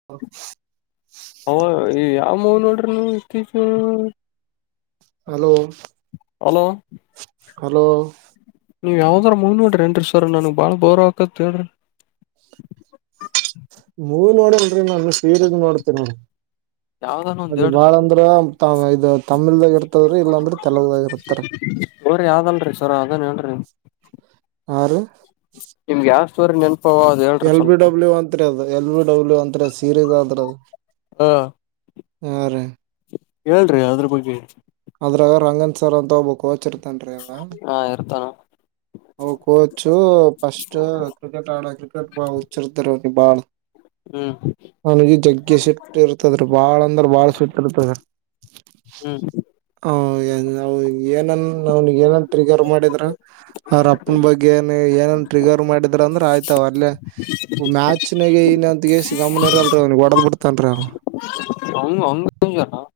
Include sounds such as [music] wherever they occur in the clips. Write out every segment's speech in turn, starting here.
[inaudible] ಹ ಯಾವ ಮೂವ ನೋಡ್ರಿನು ಇ ಹಲೋ ಹಲೋ ಹಲೋ ನೀವ ಯಾವದರ ಮೂವಿ ನೋಡಿರಿ ಏನ್ರಿ ಸರ್ ನನಗ ಭಾಳ ಬೋರ್ ಆಕತ್ತ ಹೇಳ್ರಿ. ಮೂವಿ ನೋಡಲ್ರಿ ನಾನು ಸೀರಲ್ ನೋಡ್ತೇ ನೋಡ. ಯಾವ ಅದ ಬಾಳ ಅಂದ್ರ ತ ಇದ ತಮಿಳದಾಗ ಇರ್ತದ್ರ ಇಲ್ಲಾಂದ್ರೆ ತೆಲುಗದಾಗ ಇರ್ತಾರ. ಬೋರಿ ಯಾವ್ದಲ್ರರಿ ಸರ ಅದೇನ್ ಹೇಳ್ರಿ. ಆ ರೀ ನಿಮಗ್ ಯಾವ್ ಸ್ಟೋರಿ ನೆನ್ಪವ ಎಲ್ ಬಿ ಡಬ್ಲ್ಯೂ ಅಂತ್ರಿ ಅದು ಎಲ್ ಬಿ ಡಬ್ಲ್ಯೂ ಅಂತ್ರ ಸೀರೀ [unintelligible] ಅದು ಹೌದ ಹಾ ರೀ ಹೇಳ್ರಿ ಅದ್ರ ಬಗ್ಗೆ? ಅದ್ರಾಗ ರಂಗನ್ ಸರ್ ಅಂತ ಒಬ್ಬ ಕೋಚ್ ಇರ್ತನ್ ರೀ ಅವ. ಹಾ ಇರ್ತಾನ ಅವ ಕೋಚು ಫಸ್ಟ ಕ್ರಿಕೆಟ್ ಆಡೋ ಕ್ರಿಕೆಟ್ ಹುಚ್ ಇರತದ ರೀ ಅವ್ರಿಗಿ ಬಾಳ. ಹ್ಮ ಅವನಗೆ ಜಗ್ಗೆ ಸಿಟ್ಟ ಇರ್ತದ್ರಿ ಬಾಳ ಅಂದ್ರ ಬಾಳ ಸಿಟ್ ಇರ್ತದೆ. ಹ್ಮ ಹ [unintelligible] ಏನನ ಟ್ರಿಗರ್ ಮಾಡಿದ್ರ ಅವ್ರಪ್ಪನ ಬಗ್ಗೆ ಏನು ಏನನ ಟ್ರಿಗರ್ ಮಾಡಿದ್ರ ಅಂದ್ರೆ ಆಯ್ತ ಅವ ಅಲ್ಲೇ ಮ್ಯಾಚ್ ನಾಗ ಏನ [unintelligible] ಗಮನ ಇರಲ್ರಿ ಅವನಿಗೆ ಹೊಡೆದ್ ಬಿಡ್ತನ್ ರೀ ಅವ. [unintelligible]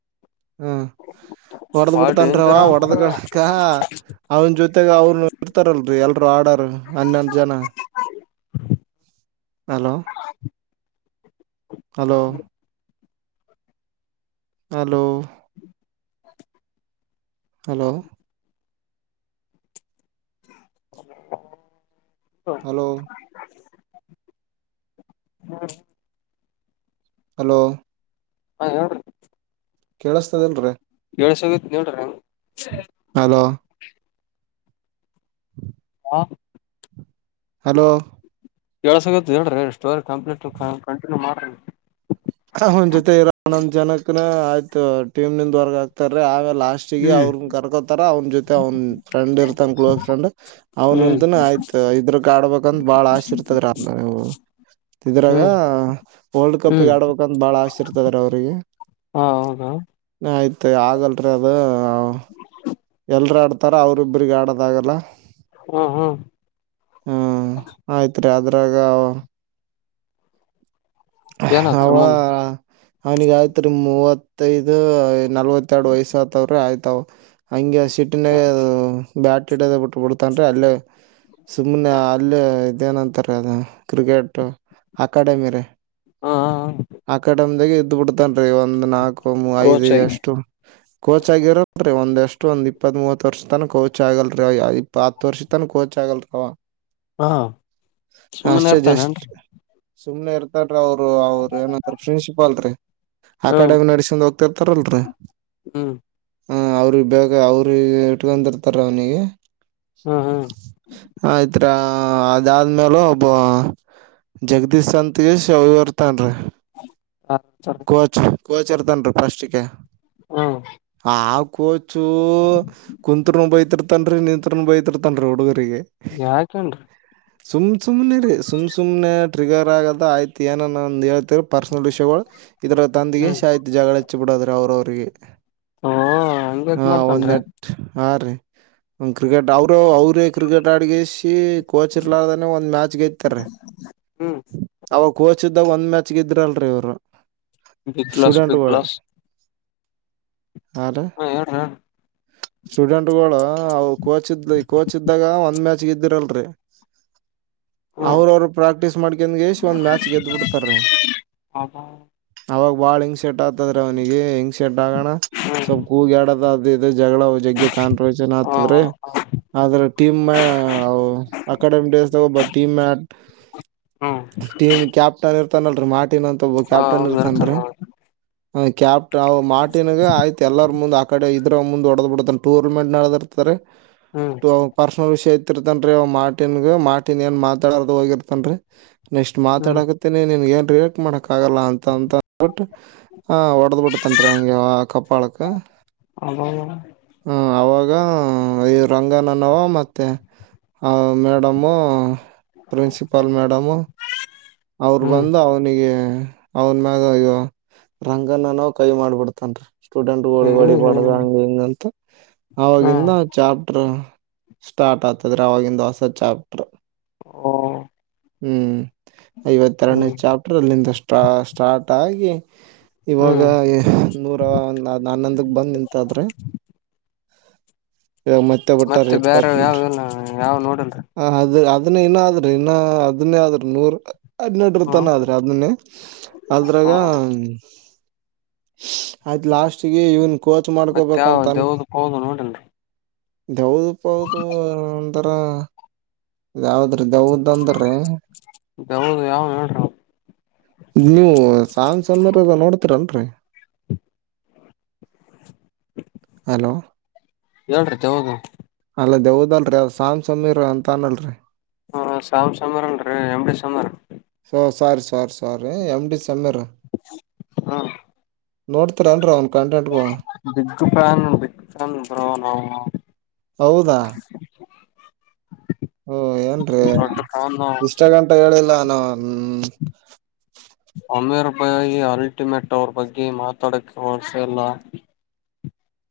ಹ್ಮ ಒಡದ್ ಬಾಳ ಬಿಡ್ತನ್ ರೀ ಡೇಂಜರ್ ಅವ ಅನ್ರಿ. [unintelligible] ಅವನ ಜೊತೆಗ್ ಅವ್ರು ಇರ್ತಾರಲ್ರಿ ಎಲ್ [unintelligible] ಹನ್ನೊಂದು ಜನ. Hello hello hello hello hello [unintelligible] [inaudible] hello ಹಾ ಹೇಳ್ಡ್ರಿ ಕೇಳಸ್ತದೇನ್ರಿ? [unintelligible] ಹಲೋ [inaudible] ಹಾ ಹಲೋ ಕೇಳ್ಸಕತ್ತಿ ಹೇಳ್ರಿಹೇಳ್ರಿ ಸ್ಟೋರಿ ಕಂಪ್ಲೀಟ್ ಕಂಟಿನ್ಯೂ ಮಾಡ್ರಿ. ಅವ್ನ ಜೊತೆ ಇರೋ ಹನ್ನೊಂದ್ ಜನಕ್ಕುನು ಆಯ್ತು ಟೀಮ್ ನಿಂದ ಹೊರ್ಗ ಆಕ್ತಾರೀ ಆಗ ಲಾಸ್ಟ ಹ್ಮ್ [unintelligible] ಕರ್ಕೋತಾರ ಅವನ ಜೊತೆ ಅವನ್ ಫ್ರೆಂಡ ಇರ್ತಾನ್ ಕ್ಲೋಸ್ ಫ್ರೆಂಡ್. ಹ್ಮ್ ಅವ್ನುಂತನ ಆಯ್ತು ಇದ್ರಕ್ ಆಡ್ಬೇಕಂತ ಬಾಳ್ ಆಸೆ ಇರ್ತದ [unintelligible] ಇದ್ರಾಗ ಹ್ಮ್ ವರ್ಲ್ಡ್ ಕಪ್ ಗೆ ಹ್ಮ್ ಆಡ್ಬೇಕು ಬಾಳ ಅಸೆ ಇರ್ತದ್ರಿ ಅವ್ರಿಗೆ ಹಾ ಹೌದಾ ಆಯ್ತು ಆಗಲ್ರಿ ಅದು ಎಲ್ರು ಆಡ್ತಾರ ಅವ್ರ ಇಬ್ಬ್ರಿಗೆ ಆಡೋದಾಗಲ್ಲ? ಹ ಹಾ ಹ್ಮ ಆಯ್ತ್ರಿ ಅದ್ರಾಗ ಅವ ಏನಾತ್ರಿ ಮುಂದ ಅವನಿಗೆ ಆಯ್ತ್ರಿ ಮೂವತ್ [unintelligible] ನಲ್ವತ್ತೆರಡು ವಯಸ್ಸ ಆತವ್ರೆ ಆಯ್ತಾವ್. ಹಂಗೆ ಸಿಟ್ಟಿನಾಗ ಅದು ಬ್ಯಾಟ ಇಡೋದ ಬಿಟ್ ಬಿಡ್ತಾನ್ರಿ ಅಲ್ಲೇ ಸುಮ್ಮ್ನೆ ಅಲ್ಲೇ ಅದೇನಂತಾರೆ ಅದ ಕ್ರಿಕೆಟ್ ಅಕಾಡೆಮಿ ರೆ ಹಾ ಆ ಕಡೆಯೋಂದ್ದಿಗಿ ಇದ್ದ ಬಿಡ್ತನ್ ಒಂದ್ ನಾಲ್ಕು ಮೂ ಐದ ಕೋಚ್ ಆಗಿ ಎಷ್ಟು ಕೋಚ್ ಆಗಿರರಿ ಒಂದಷ್ಟು ಒಂದ ಇಪ್ತತ್ ಮುವತ್ ವರ್ಷ ತನ ಕೋಚ್ ಆಗಲ್ರಿ ಅವಾ ಇ ಹತ್ತು ವರ್ಷ ತನ ಕೋಚ್ ಆಗಲ್ರವಾ ಹಾ ಹಷ್ ಸುಮ್ಮನೆ ಜಸ್ಟ್ ಇರ್ತಾನೇನ್ರಿ ಸುಮ್ನೆ ಇರ್ತಾರೀ ಅವ್ರು ಅವರು ಏನ ಪ್ರಿನ್ಸಿಪಾಲ್ ರಿ ಹ್ಮ್ ಅಕಾಡೆಮಿ ನಡ್ಸೊಂಡ ಹೋಗ ತಿತ್ತಾರಲ್ರೀ ಹ್ಮ್ ಹ ಅವ್ರ ಬೇಕು ಅವ್ರಿಗೆ ಇಟ್ಕಿರ್ತಾರ ಅವ್ನಿಗೆ ಹ್ ಹಾ ಆಯ್ತ್ರ ಅದಾದ್ಮೇಲ ಒಬ್ಬವಾ ಜಗದೀಶ್ ಸಂತಗೆ ಶ ಅವಿಇರ್ತಾನ್ ರೀ ಹಾ [unintelligible] ಕೋಚ್ ಇರ್ತಾನ್ ರಿ ಪಸ್ಟ್ ಗೇ ಹ್ಮ್ ಆ ಕೋಚ್ ಕೊಚ್ಚೂ ಕುಂತ್ರು ಬೈತಿರ್ತನ್ರಿ ನಿತ್ ಬೈತಿರ್ತನ್ರಿ ಹುಡುಗರಿಗೆ ಯಾಕೇ ಎನ್ರಿ ಸುಮ್ಮ್ ಸುಮ್ಮ್ನೆ ರೀ ಸುಮ್ಮ್ ಸುಮ್ಮನೆ ಟ್ರಿಗರ್ ಆಗದ ಆಯ್ತು ಏನಾನ ಒಂದು ಹೇಳ್ತಿರ್ ಪರ್ಸ್ನಲ್ ವಿಷ್ಯೂಗಳು ಇದರ ಹ್ಮ್ ತಂದಕೇಶಿ ಆತ ಜಗಳ ಹೆಚ್ಚಿಬಿಡೋದ ಅವ್ರವರಿಗೆ ಹ ಹಂಗ ಯಾಕ ಮಾಡ್ತನ್ ರೀ ಆ ರೀ ಒ ಕ್ರಿಕೆಟ್ ಅವರು ಅವ್ರೇ ಕ್ರಿಕೆಟ್ ಅಡಗೇಸಿ ಕೋಚ್ ಇರ್ಲಾದನೆ ಒಂದ್ ಮ್ಯಾಚ್ ಗೆತ್ತಾರಿ ಹುಂ ಅವಾಗ ಕೋಚ್ ಇದ್ದಾಗ ಒಂದ್ ಮ್ಯಾಚ್ ಗೆದ್ದಿರಲ್ರಿ ಇವ್ರು big glass student big goal. Glass ಆ ರಿ ಹಾ ಹೇಳ್ರಿಹೇಳ್ರಿ. ಸ್ಟೂಡೆಂಟ್ ಗೋಳ ಅ ಕೋಚ್ ಇದ್ ಕೋಚ್ ಇದ್ದಾಗ ಒಂದ್ ಮ್ಯಾಚ್ ಗೆದ್ದಿರಲ್ರಿ [inaudible] ಹ್ಮ್ ಅವ್ರ ಅವರು ಪ್ರಾಕ್ಟೀಸ್ ಮಾಡ್ಕೊಂಡ್ ಗೇಸಿ ಒಂದ್ ಮ್ಯಾಚ್ ಗೆದ ಬಿಡ್ತಾರೀ. ಹ್ಮ್ ಅವಾಗ ಬಾಳ್ ಇನ್ ಸೇಟ್ ಆತದ್ರ ಅವ್ನಿಗೆ ಇನ್ ಶಟ್ ಆಗಾಣ ಸ್ವಲ್ಪ್ ಕೂಗ್ಯಾಡ್ಯಾದ ಅದು ಇದು ಜಗಳಾ ಜಗ್ಗೆ ಕಾನ್ ರೋಚನ್ ಹಾ ಆತದ್ರಿ ಹಾ ಹಾ ಆದ್ರೆ ಟೀಮ್ ಮ ಅವು ಅಕಾಡೆಮಿಕ್ ಡೇಸ್ ತಗೋಬ ಟೀಮ. ಹ್ಮ್ ಟೀಮ್ ಕ್ಯಾಪ್ಟನ್ ಇರ್ತಾನಲರಿ ಮಾರ್ಟಿನ್ ಅಂತ ಒಬ್ಬ ಹ ಕ್ಯಾಪ್ಟನ್ ಇರ್ತಾರ ಇರ್ತಾನ್ರಿ ಹ ಕ್ಯಾಪ್ಟ ಅವ ಮಾರ್ಟಿನ್ ಗೆ ಆಯ್ತ ಎಲ್ಲಾರ ಮುಂದೆ ಅ ಇದ್ರ ಮುಂದ ಹೊಡದ್ ಬಿಡತಾನ್ ಟೂರ್ನಮೆಂಟ್ ನಡದ ಇರ್ತಾರೆ ಹ್ಮ್ ಪರ್ಸನಲ್ ವಿಷಯ ಎತ್ ಇರ್ತನ್ ರೀ ಅವ ಮಾರ್ಟಿನ್ ಗ ಮಾರ್ಟಿನ್ ಏನ್ ಮಾತಾಡಲಾರದ ಹೋಗಿರ್ತನ್ರಿ ನೆಕ್ಸ್ಟ್ ಹ್ಮ್ ಮಾತಾಡಕ್ ಹತಿ ನಿನ್ನಗ ಏನ್ ರಿಯಾಕ್ಟ್ ಮಾಡಕ್ಕ ಆಗಲ್ಲಾ ಅಂತ ಅಂದ್ಬಿಟ್ಟು ಹಾ ಹೊಡೆದ ಬಿಡ್ತಾನ್ರಿ ಹಂಗೆ ಕಪ್ಪಾಳಕ್ಕ ಅದು ಹ್ ಅವಾಗ ಈ ರಂಗಣ್ಣ ಅನಾವ ಮತ್ತೆ ಆ ಮೇಡಮು ಪ್ರಿನ್ಸಿಪಾಲ್ ಮೇಡಮು ಅವ್ರು ಹ್ಮ್ ಬಂದು ಅವನಿಗೆ ಅವನ್ ಮ್ಯಾಗ ಈ ರಂಗ ಅನ್ನಾ ವ ಕೈ ಮಾಡ್ಬಿಡ್ತಾನರಿ. ಸ್ಟೂಡೆಂಟ್ಗೋಳಿಗ್ ಹೊಡಿಬಾಡದ ಹ್ಮ್ ಹಂಗ ಹಿಂಗಂತ ಹ್ಮ್ ಆವಾಗಿಂದ ಚಾಪ್ಟರು ಸ್ಟಾರ್ಟ್ ಆಗ್ತದ್ರೆ ಆವಾಗಿಂದ ಹೊಸ ಚಾಪ್ಟರು ಹಾ ಹುಂ ಐವತ್ತೆರಡನೇ ಹ್ಮ್ ಚಾಪ್ಟರ್ ಅಲ್ಲಿಂದ ಸ್ಟಾ ಸ್ಟಾರ್ಟ್ ಆಗಿ ಇವಾಗ ಹ್ಮ್ ಈಗ್ ನೂರ ಒಂದ್ ಹನ್ನೊಂದಕ್ ಬಂದ್ ನಿಂತದ್ರಿ ಇವಾಗ ಮತ್ ಮತ್ತೆ ಬೇರೆ ಯಾವ ಇಲ್ಲ ಯಾವ್ ನೋಡಿಲ್ರಿ ಹ ಅದ ಅದನ್ನ ಇನ್ನ ಆದ್ರರಿ ಇನ್ನ ಅದನ್ನೇ ಆದ್ರರು ನೂರ ಹನ್ನೆರ್ಡ್ ಹ್ಮ ತನ ಆದ್ರೀ ಅದನ್ನೇ. ಆದ್ರಗ ಆಯ್ತ್ ಲಾಸ್ಟ್ಗೆ ಇವನ್ ಕೋಚ್ ಮತ್ತೆ ಯಾವ ಮಾಡ್ಕೊಬೇಕಂತ ಅನ್ಕೊ ದೇವ್ದ ಪೌದು ನೋಡಲ್ರಿ ದೇವ್ ದಪ್ಪ ಅದು ಅಂದರ ಅದ್ ಯಾವ್ದ್ ರಿ ದೆವ್ವದ್ ಅಂದ್ರೆ ದೆವ್ವದ್ ಯಾವ್ದ್ ಹೇಳ್ರಿ. ನೀವು ಸಾಂಗ್ಸ್ ಅಂದ್ರ ಇದು ನೋಡ್ತೀರಲ್ರೀ. ಹಲೋ. ಹೇಳ್ರಿ ದೌದು ಅಲ್ಲ ದೆವ್ವದ್ ಅಲ್ರೀ ಅದ ಸಾಮ್ ಸಮಿರ ಅಂತ ಅವ್ನಲ್ರಿ ಹಾ ಸಾಮ್ ಸಮೀರ್ ಅಲ್ರೀ M D Sameer. So sorry sorry sorry M D Sameer. ಹ್ಮ್. ನೋಡ್ತಿರ್ ಏನ್ರೀ ಅವ್ನು ಕಂಟೆಂಟ್ ಗಳನ್ನ. ಬಿಗ್ ಫ್ಯಾನ್ ರಿ ಬಿಗ್ ಫ್ಯಾನ್ ಬ್ರೋ ನಾವು. ಹೌದಾ. ಹೋ ಏನ್ರೀ ದೊಡ್ಡ ಫ್ಯಾನ್ ನಾವು ಇಷ್ಟಾಗಂಟ ಹೇಳಿಲ್ಲ ನಾ ಹ್ಮ್ ಸಮಿರ್ ಬಾಯಿ ಅಲ್ಟಿಮೇಟ್ ಅವ್ರ ಬಗ್ಗೆ ಮಾತಾಡಕ್ಕೆ ವರ್ಡ್ಸ್ ಇಲ್ಲ.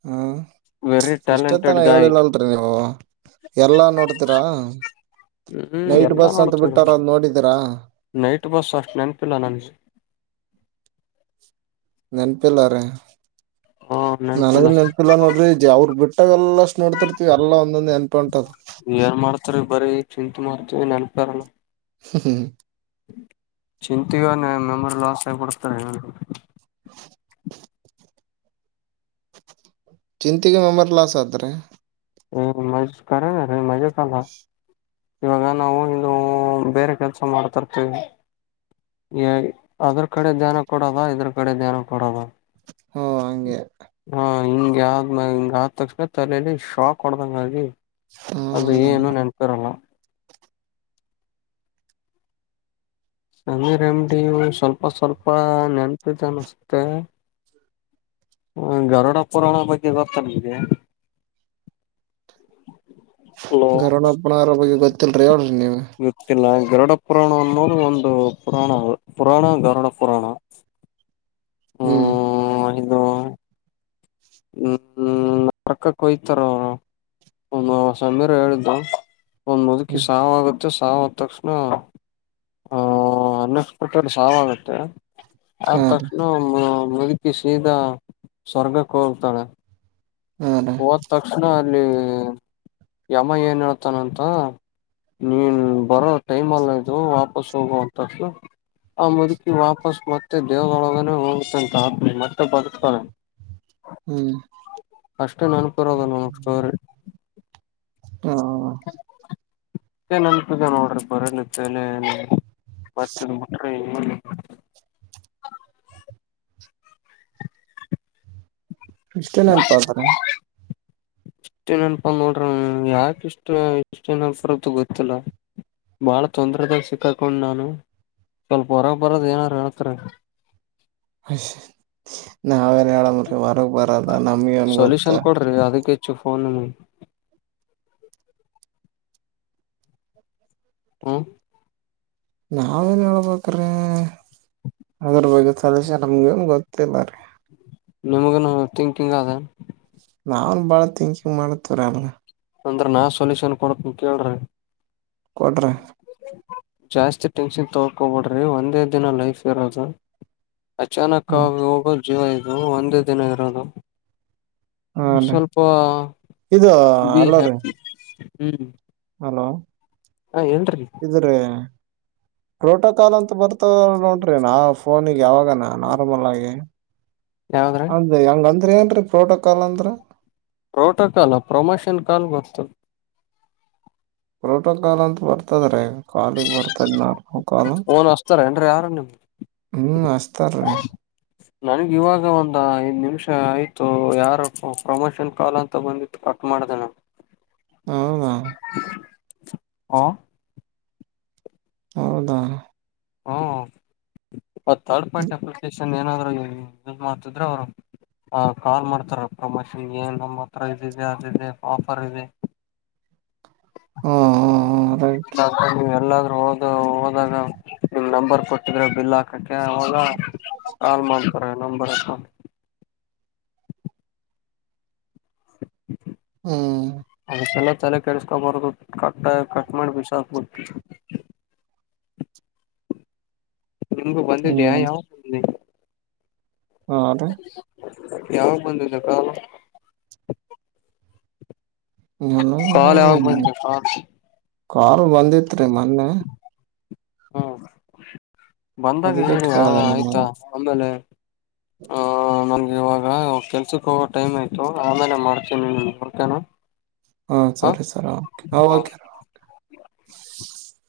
ಹ್ಮ್. ವೆರಿ ಇಷ್ಟತ್ತನ ಟ್ಯಾಲೆಂಟೆಡ್ ಗಾಯ್ ಹೇಳಿಲ್ಲಲ್ರಿ ನೀವು ಎಲ್ಲಾ ನೋಡ್ತೀರಾ. ಹ್ಮ್ ನೈಟ್ ಎಲ್ಲಾ ಬಸ್ ಅಂತ ನೋಡ್ತವ್ರಿ ಬಿಟ್ಟರಾ ಅದ್ ನೋಡಿದೀರಾ. ನೈಟ್ ಬಸ್ ಅಷ್ಟ ನೆನ್ಪ್ ಇಲ್ಲ ನನಿಗೆ. ನೆನಪಿಲ್ಲ ರೀ ಹಾ ನನಗೂ ನೆನಪಿಲ್ಲ ಸರ್ ನೆನಪಿಲ್ಲಾ ನೋಡ್ರಿ ಅವ್ರು ಬಿಟ್ಟಾಗ ಎಲ್ಲ ಅಷ್ಟು ನೋಡ್ತಿರ್ತಿವಿ ಎಲ್ಲ ಒಂದೊಂದು [unintelligible] ಏನ್ ಮಾಡ್ತೀರಿ ಬರೀ ಚಿಂತ್ ಮಾಡ್ತವಿ ನೆನಪೇ ಇರಲ್ಲ. ಹ್ಮ್ ಹ್ಮ್. ಚಿಂತಿಗೆ ನನ್ ಮೆಮೊರಿ ಲಾಸ್ ಆಗ್ಬಿಡುತ್ತೋ ಏನೋ. ಚಿಂತಿಗೆ ಮೆಮರಿ ಲಾಸ್ ಆಗುತ್ತೆ ರೀ. ಹ್ಮ್ [unintelligible] ಖರೇನೆ ರಿ [unintelligible] ಇವಾಗ ನಾವು ಇದು ಬೇರೆ ಕೆಲ್ಸ ಮಾಡ್ತಿರ್ತೀವಿ ಏಯ್ ಅದ್ರ ಕಡೆ ಧ್ಯಾನ ಕೊಡದ ಇದ್ರ ಕಡೆ ಧ್ಯಾನ ಕೊಡದ. ಹೋ ಹಂಗೆ. ಹೀಗೆ ಆದ್ ಮ್ಯಾ ಆದ್ ತಕ್ಷಣ ತೆಲೆಯಲ್ಲಿ ಶಾಕ್ ಹೊಡದಂಗ್ ಆಗಿ ಅದು ಹ್ಞೂ ಏನು ನೆನಪ್ ಬರಲ್ಲ. ಸಮೀರ್ ಎಂ ಡಿ ಸ್ವಲ್ಪ ಸ್ವಲ್ಪ ನೆನಪಿದಾನಷ್ಟೇ. ಹ್ಮ್ ಗರುಡ ಪುರಾಣ ಬಗ್ಗೆ ಗೊತ್ತಾ ನಿಮ್ಗೆ. ಹಲೋ ಗರುಡ ಪುರಾಣದ ಬಗ್ಗೆ ಗೊತ್ತಿಲ್ರಿ ಹೇಳ್ರಿ ನೀವೇ. ಗೊತ್ತಿಲ್ವಾ ಗರುಡ ಪುರಾಣ ಅನ್ನೋದು ಒಂದು ಪುರಾಣ ಪುರಾಣ ಗರುಡ ಪುರಾಣ. ಹ್ಮ್. ಹ್ಮ್ ಇದು ಹ್ಮ್ ಪಕ್ಕಾ ಕೊಯ್ತಾರೋ ಇದು ಸಮೀರ್ ಹೇಳಿದ್ದು. ಒಂದ್ ಮುದುಕಿ ಹ್ಮ್ ಸಾವಾಗು ಸಾವ್ ಆದ ತಕ್ಷಣ ಆ ಅನ್ಎಕ್ಸ್ಪೆಕ್ಟೆಡ್ ಸಾವಾಗುತ್ತೆ. ಆದ್ ಹಾ ರೀ ತಕ್ಷಣ ಮುದಕಿ ಸೀದಾ ಸ್ವರ್ಗಕ್ ಹೋಗ್ತಾಳೆ. ಹಾ ರೀ ಹೋದ್ ತಕ್ಷಣ ಅಲ್ಲಿ. ಯಮ ಏನ್ ಹೇಳ್ತಾನಂತ ನೀನು ಬರೊ. ಟೈಮ್ ಅಲ್ಲ ಇದು ವಾಪಸ್ ಹೋಗುವಂತದ್ದು. ಆ ಮುದುಕಿ ವಾಪಸ್ ಮತ್ತೆ ದೇವಗಳೊಳಗನೆ ಹೋಗ್ತಂತ ಆತ್ಮ ಮತ್ತೆ ಬದುಕ್ತಾಳೆ. ಹ್ಮ್. ಅಷ್ಟೇ ನೆನಪು ಇರೋದು ನಮಗ ಸ್ಟೋರಿ. ಹ. ಏ ನೆನಪು ಇದೆ ನೋಡ್ರಿ ಬರೆ ನಿಮ್ಮ ತೆಲೆಯಲ್ಲಿ. ಮತ್ತ್ ಮುಟ್ರೆಏನಿಲ್ಲಾ. ಇಷ್ಟೇ ನೆನಪು ಆತನಾ. ಇಷ್ಟೇ ನೆನಪು ನೋಡ್ರಿ ಯಾಕ್ ಇಷ್ಟು ಇಷ್ಟು ನನೆಪು ಇರುತ್ತೆ ಗೊತ್ತಿಲ್ಲ. ಬಾಳ ತೊಂದ್ರೆದಾಗ ಸಿಕ್ಕಕೊಂಡ್ ನಾನು ಸ್ವಲ್ಪ ಹೊರ ಬರದ ಏನಾರ ಹೇಳ್ತಿರಾ. ನಾವೇನ್ ಹೇಳದ್ ನೋಡ್ರಿ ಹೊರಗ್ ಬರೋದು ನಮಗೇನು ಗೊತ್ತು. ಬರಿ ಅದಕ್ಕೆ ಹೆಚ್ಚು ಫೋನು. ಹಾ. ನಾವೇನ್ ಹೇಳ್ಬೇಕ್ರೀ ಅದ್ರ ಬಗ್ಗೆ ಸೊಲ್ಯೂಷನ್ ನಮ್ಗ ನ್ ಗೊತ್ತಿಲ್ಲ ರೀ. ನಿಮಗೇನು ಥಿಂಕಿಂಗ್ ಅದ. ನಾನ್ ಬಹಳ ಥೀಕಿಂಗ್ ಮಾಡತವ್ರ ಅನ್ಗೆ. ಅಂದ್ರ ನಾ ಸೊಲ್ಯೂಷನ್ ಕೊಡತ್ತೀನಿ ಕೇಳ್ರಿ. ಕೊಡ್ರಿ. ಜಾಸ್ತಿ ಟೆನ್ಷನ್ ತಗಕೊಬಿಡ್ರಿ ಒಂದೇ ದಿನ ಲೈಫ್ ಇರೋದು. ಹ್ಮ್ ಅಚಾನಕ್ಕಾಗಿ ಹೋಗೋ ಜೀವ ಇದು ಒಂದೇ ದಿನ ಇರೋದು. ಹಾ ರೀ ಸ್ವಲ್ಪ ಇದು ಬಿ ಹಲೋ ರೀ ಹ್ಯಾಪಿ ಹ್ಮ್. ಹಲೋ. ಹಾ ಹೇಳ್ರಿ. ಇದು ರೀ ಪ್ರೋಟೋಕಾಲ್ ಅಂತ ಬರುತ್. [unintelligible] ನೋಡ್ರಿ ನಾ ಫೋನಿಗೆ ಯಾವಾಗನಾ ನಾರ್ಮಲ್ ಆಗಿ. ಯಾವಗ್ರೀ. ಅ ಹೆಂಗ್ ಅಂದ್ರೆ ಏನ್ ರೀ ಪ್ರೋಟಕಾಲ್ ಅಂದ್ರ. ಪ್ರೋಟೋಕಾಲ ಪ್ರೊಮೋಷನ್ ಕಾಲ್ ಗೊತ್ತು. ಪ್ರೋಟೋಕಾಲ್ ಅಂತ್ ಬರ್ತದರೀ. ಕಾಲಿಗೆ ಬರ್ತದ ನಾಲ್ಕು ಕಾಲ್ ಫೋನ್ ಹಸ್ತಾರ ಏನ್ರಿ ಯಾರ ನಿಮ್ ಹ್ಮ್ ಅಚ್ತಾರೀ. [inaudible] ನನಿಗ ಇವಾಗ ಒಂದು ಐದ್ ನಿಮಿಷ ಆಯ್ತು ಯಾರೊ ಪ್ರಮೋಷನ್ ಕಾಲ್ ಅಂತ ಬಂದಿತ್ತು ಕಟ್ ಮಾಡ್ದೆನಾ. [inaudible] ಹೌದಾ ಹ. ಹೌದಾ. ಹಾ ಆ ತರ್ಡ್ ಪಾರ್ಟಿ ಹ್ಮ್ ಅಪ್ಲಿಕೇಶನ್ ಏನಾದ್ರು ಯೂಸ್ ಮಾಡ್ತಿದ್ರ ಅವ್ರು. ಹ ಕಾಲ್ ಮಾಡ್ತಾರ ಪ್ರಮೋಷನ್ ಏನ್ ನಮ್ಮ ಹತ್ರ ಇದಿದೆ ಅದಿದೆ ಆಫರ್ ಇದೆ. [unintelligible] ಹ್ಮ್ ರೈಟ್ ನೀವ್ ಎಲ್ಲಾದ್ರೂ ಹೋದ ಹೋದಾಗ. ನಂಬರ್ ಕೊಟ್ಟಿದ್ರೆ ಬಿಲ್ ಹಾಕಕ್ಕೆ ಅವಾಗ ಕಾಲ್ ಮಾಡ್ತಾರೆ ನಂಬರ್ ಹಕ. [unintelligible] ಹ್ಮ. ಅದುಸಲ್ಲ ತಲೆ ಕೆಡಸ್ಕೋಬಾರದು ಕ ಕಟ್ ಮಾಡ್ ಬಿಸಾಕ್ಬಿಡು. ನಿಮ್ಗೂ ಬಂದಿದ್ದ ಹ್ಮ್ ಯವ ಹ್ಮ ಯಾವಾಗ ಬಂದಿದ ಕಾಲ್ ಹ್ಮ ಕಾಲ್ ಯಾವಾಗ ಬಂದಿದೆ ಕಾಲ್ ಕಾಲ್ ಬಂದಿತ್ರಿ ಮೊನ್ನೆ. ಹ್ಮ ಬಂದಾಗ ಅದಕ್ಕೆ ಹೇಳಿ ಆ ಕೇಳ್ದೆ ನಿಮ್ಗೆ ಆಯ್ತಾ ಆಮೇಲೆ ಆ ನನ್ಗ ಇವಾಗ ಕೆಲ್ಸಕ ಹೋಗೋ ಟೈಮ್ ಆಯತು ಆಮೇಲೆ ಮಾಡ್ತೀ ನೋಡ್ತೇನ. ಹಾ ಸರಿ ಸರ ಓಕೆ ಹಾ ಹ ಒಕ್ರಿ.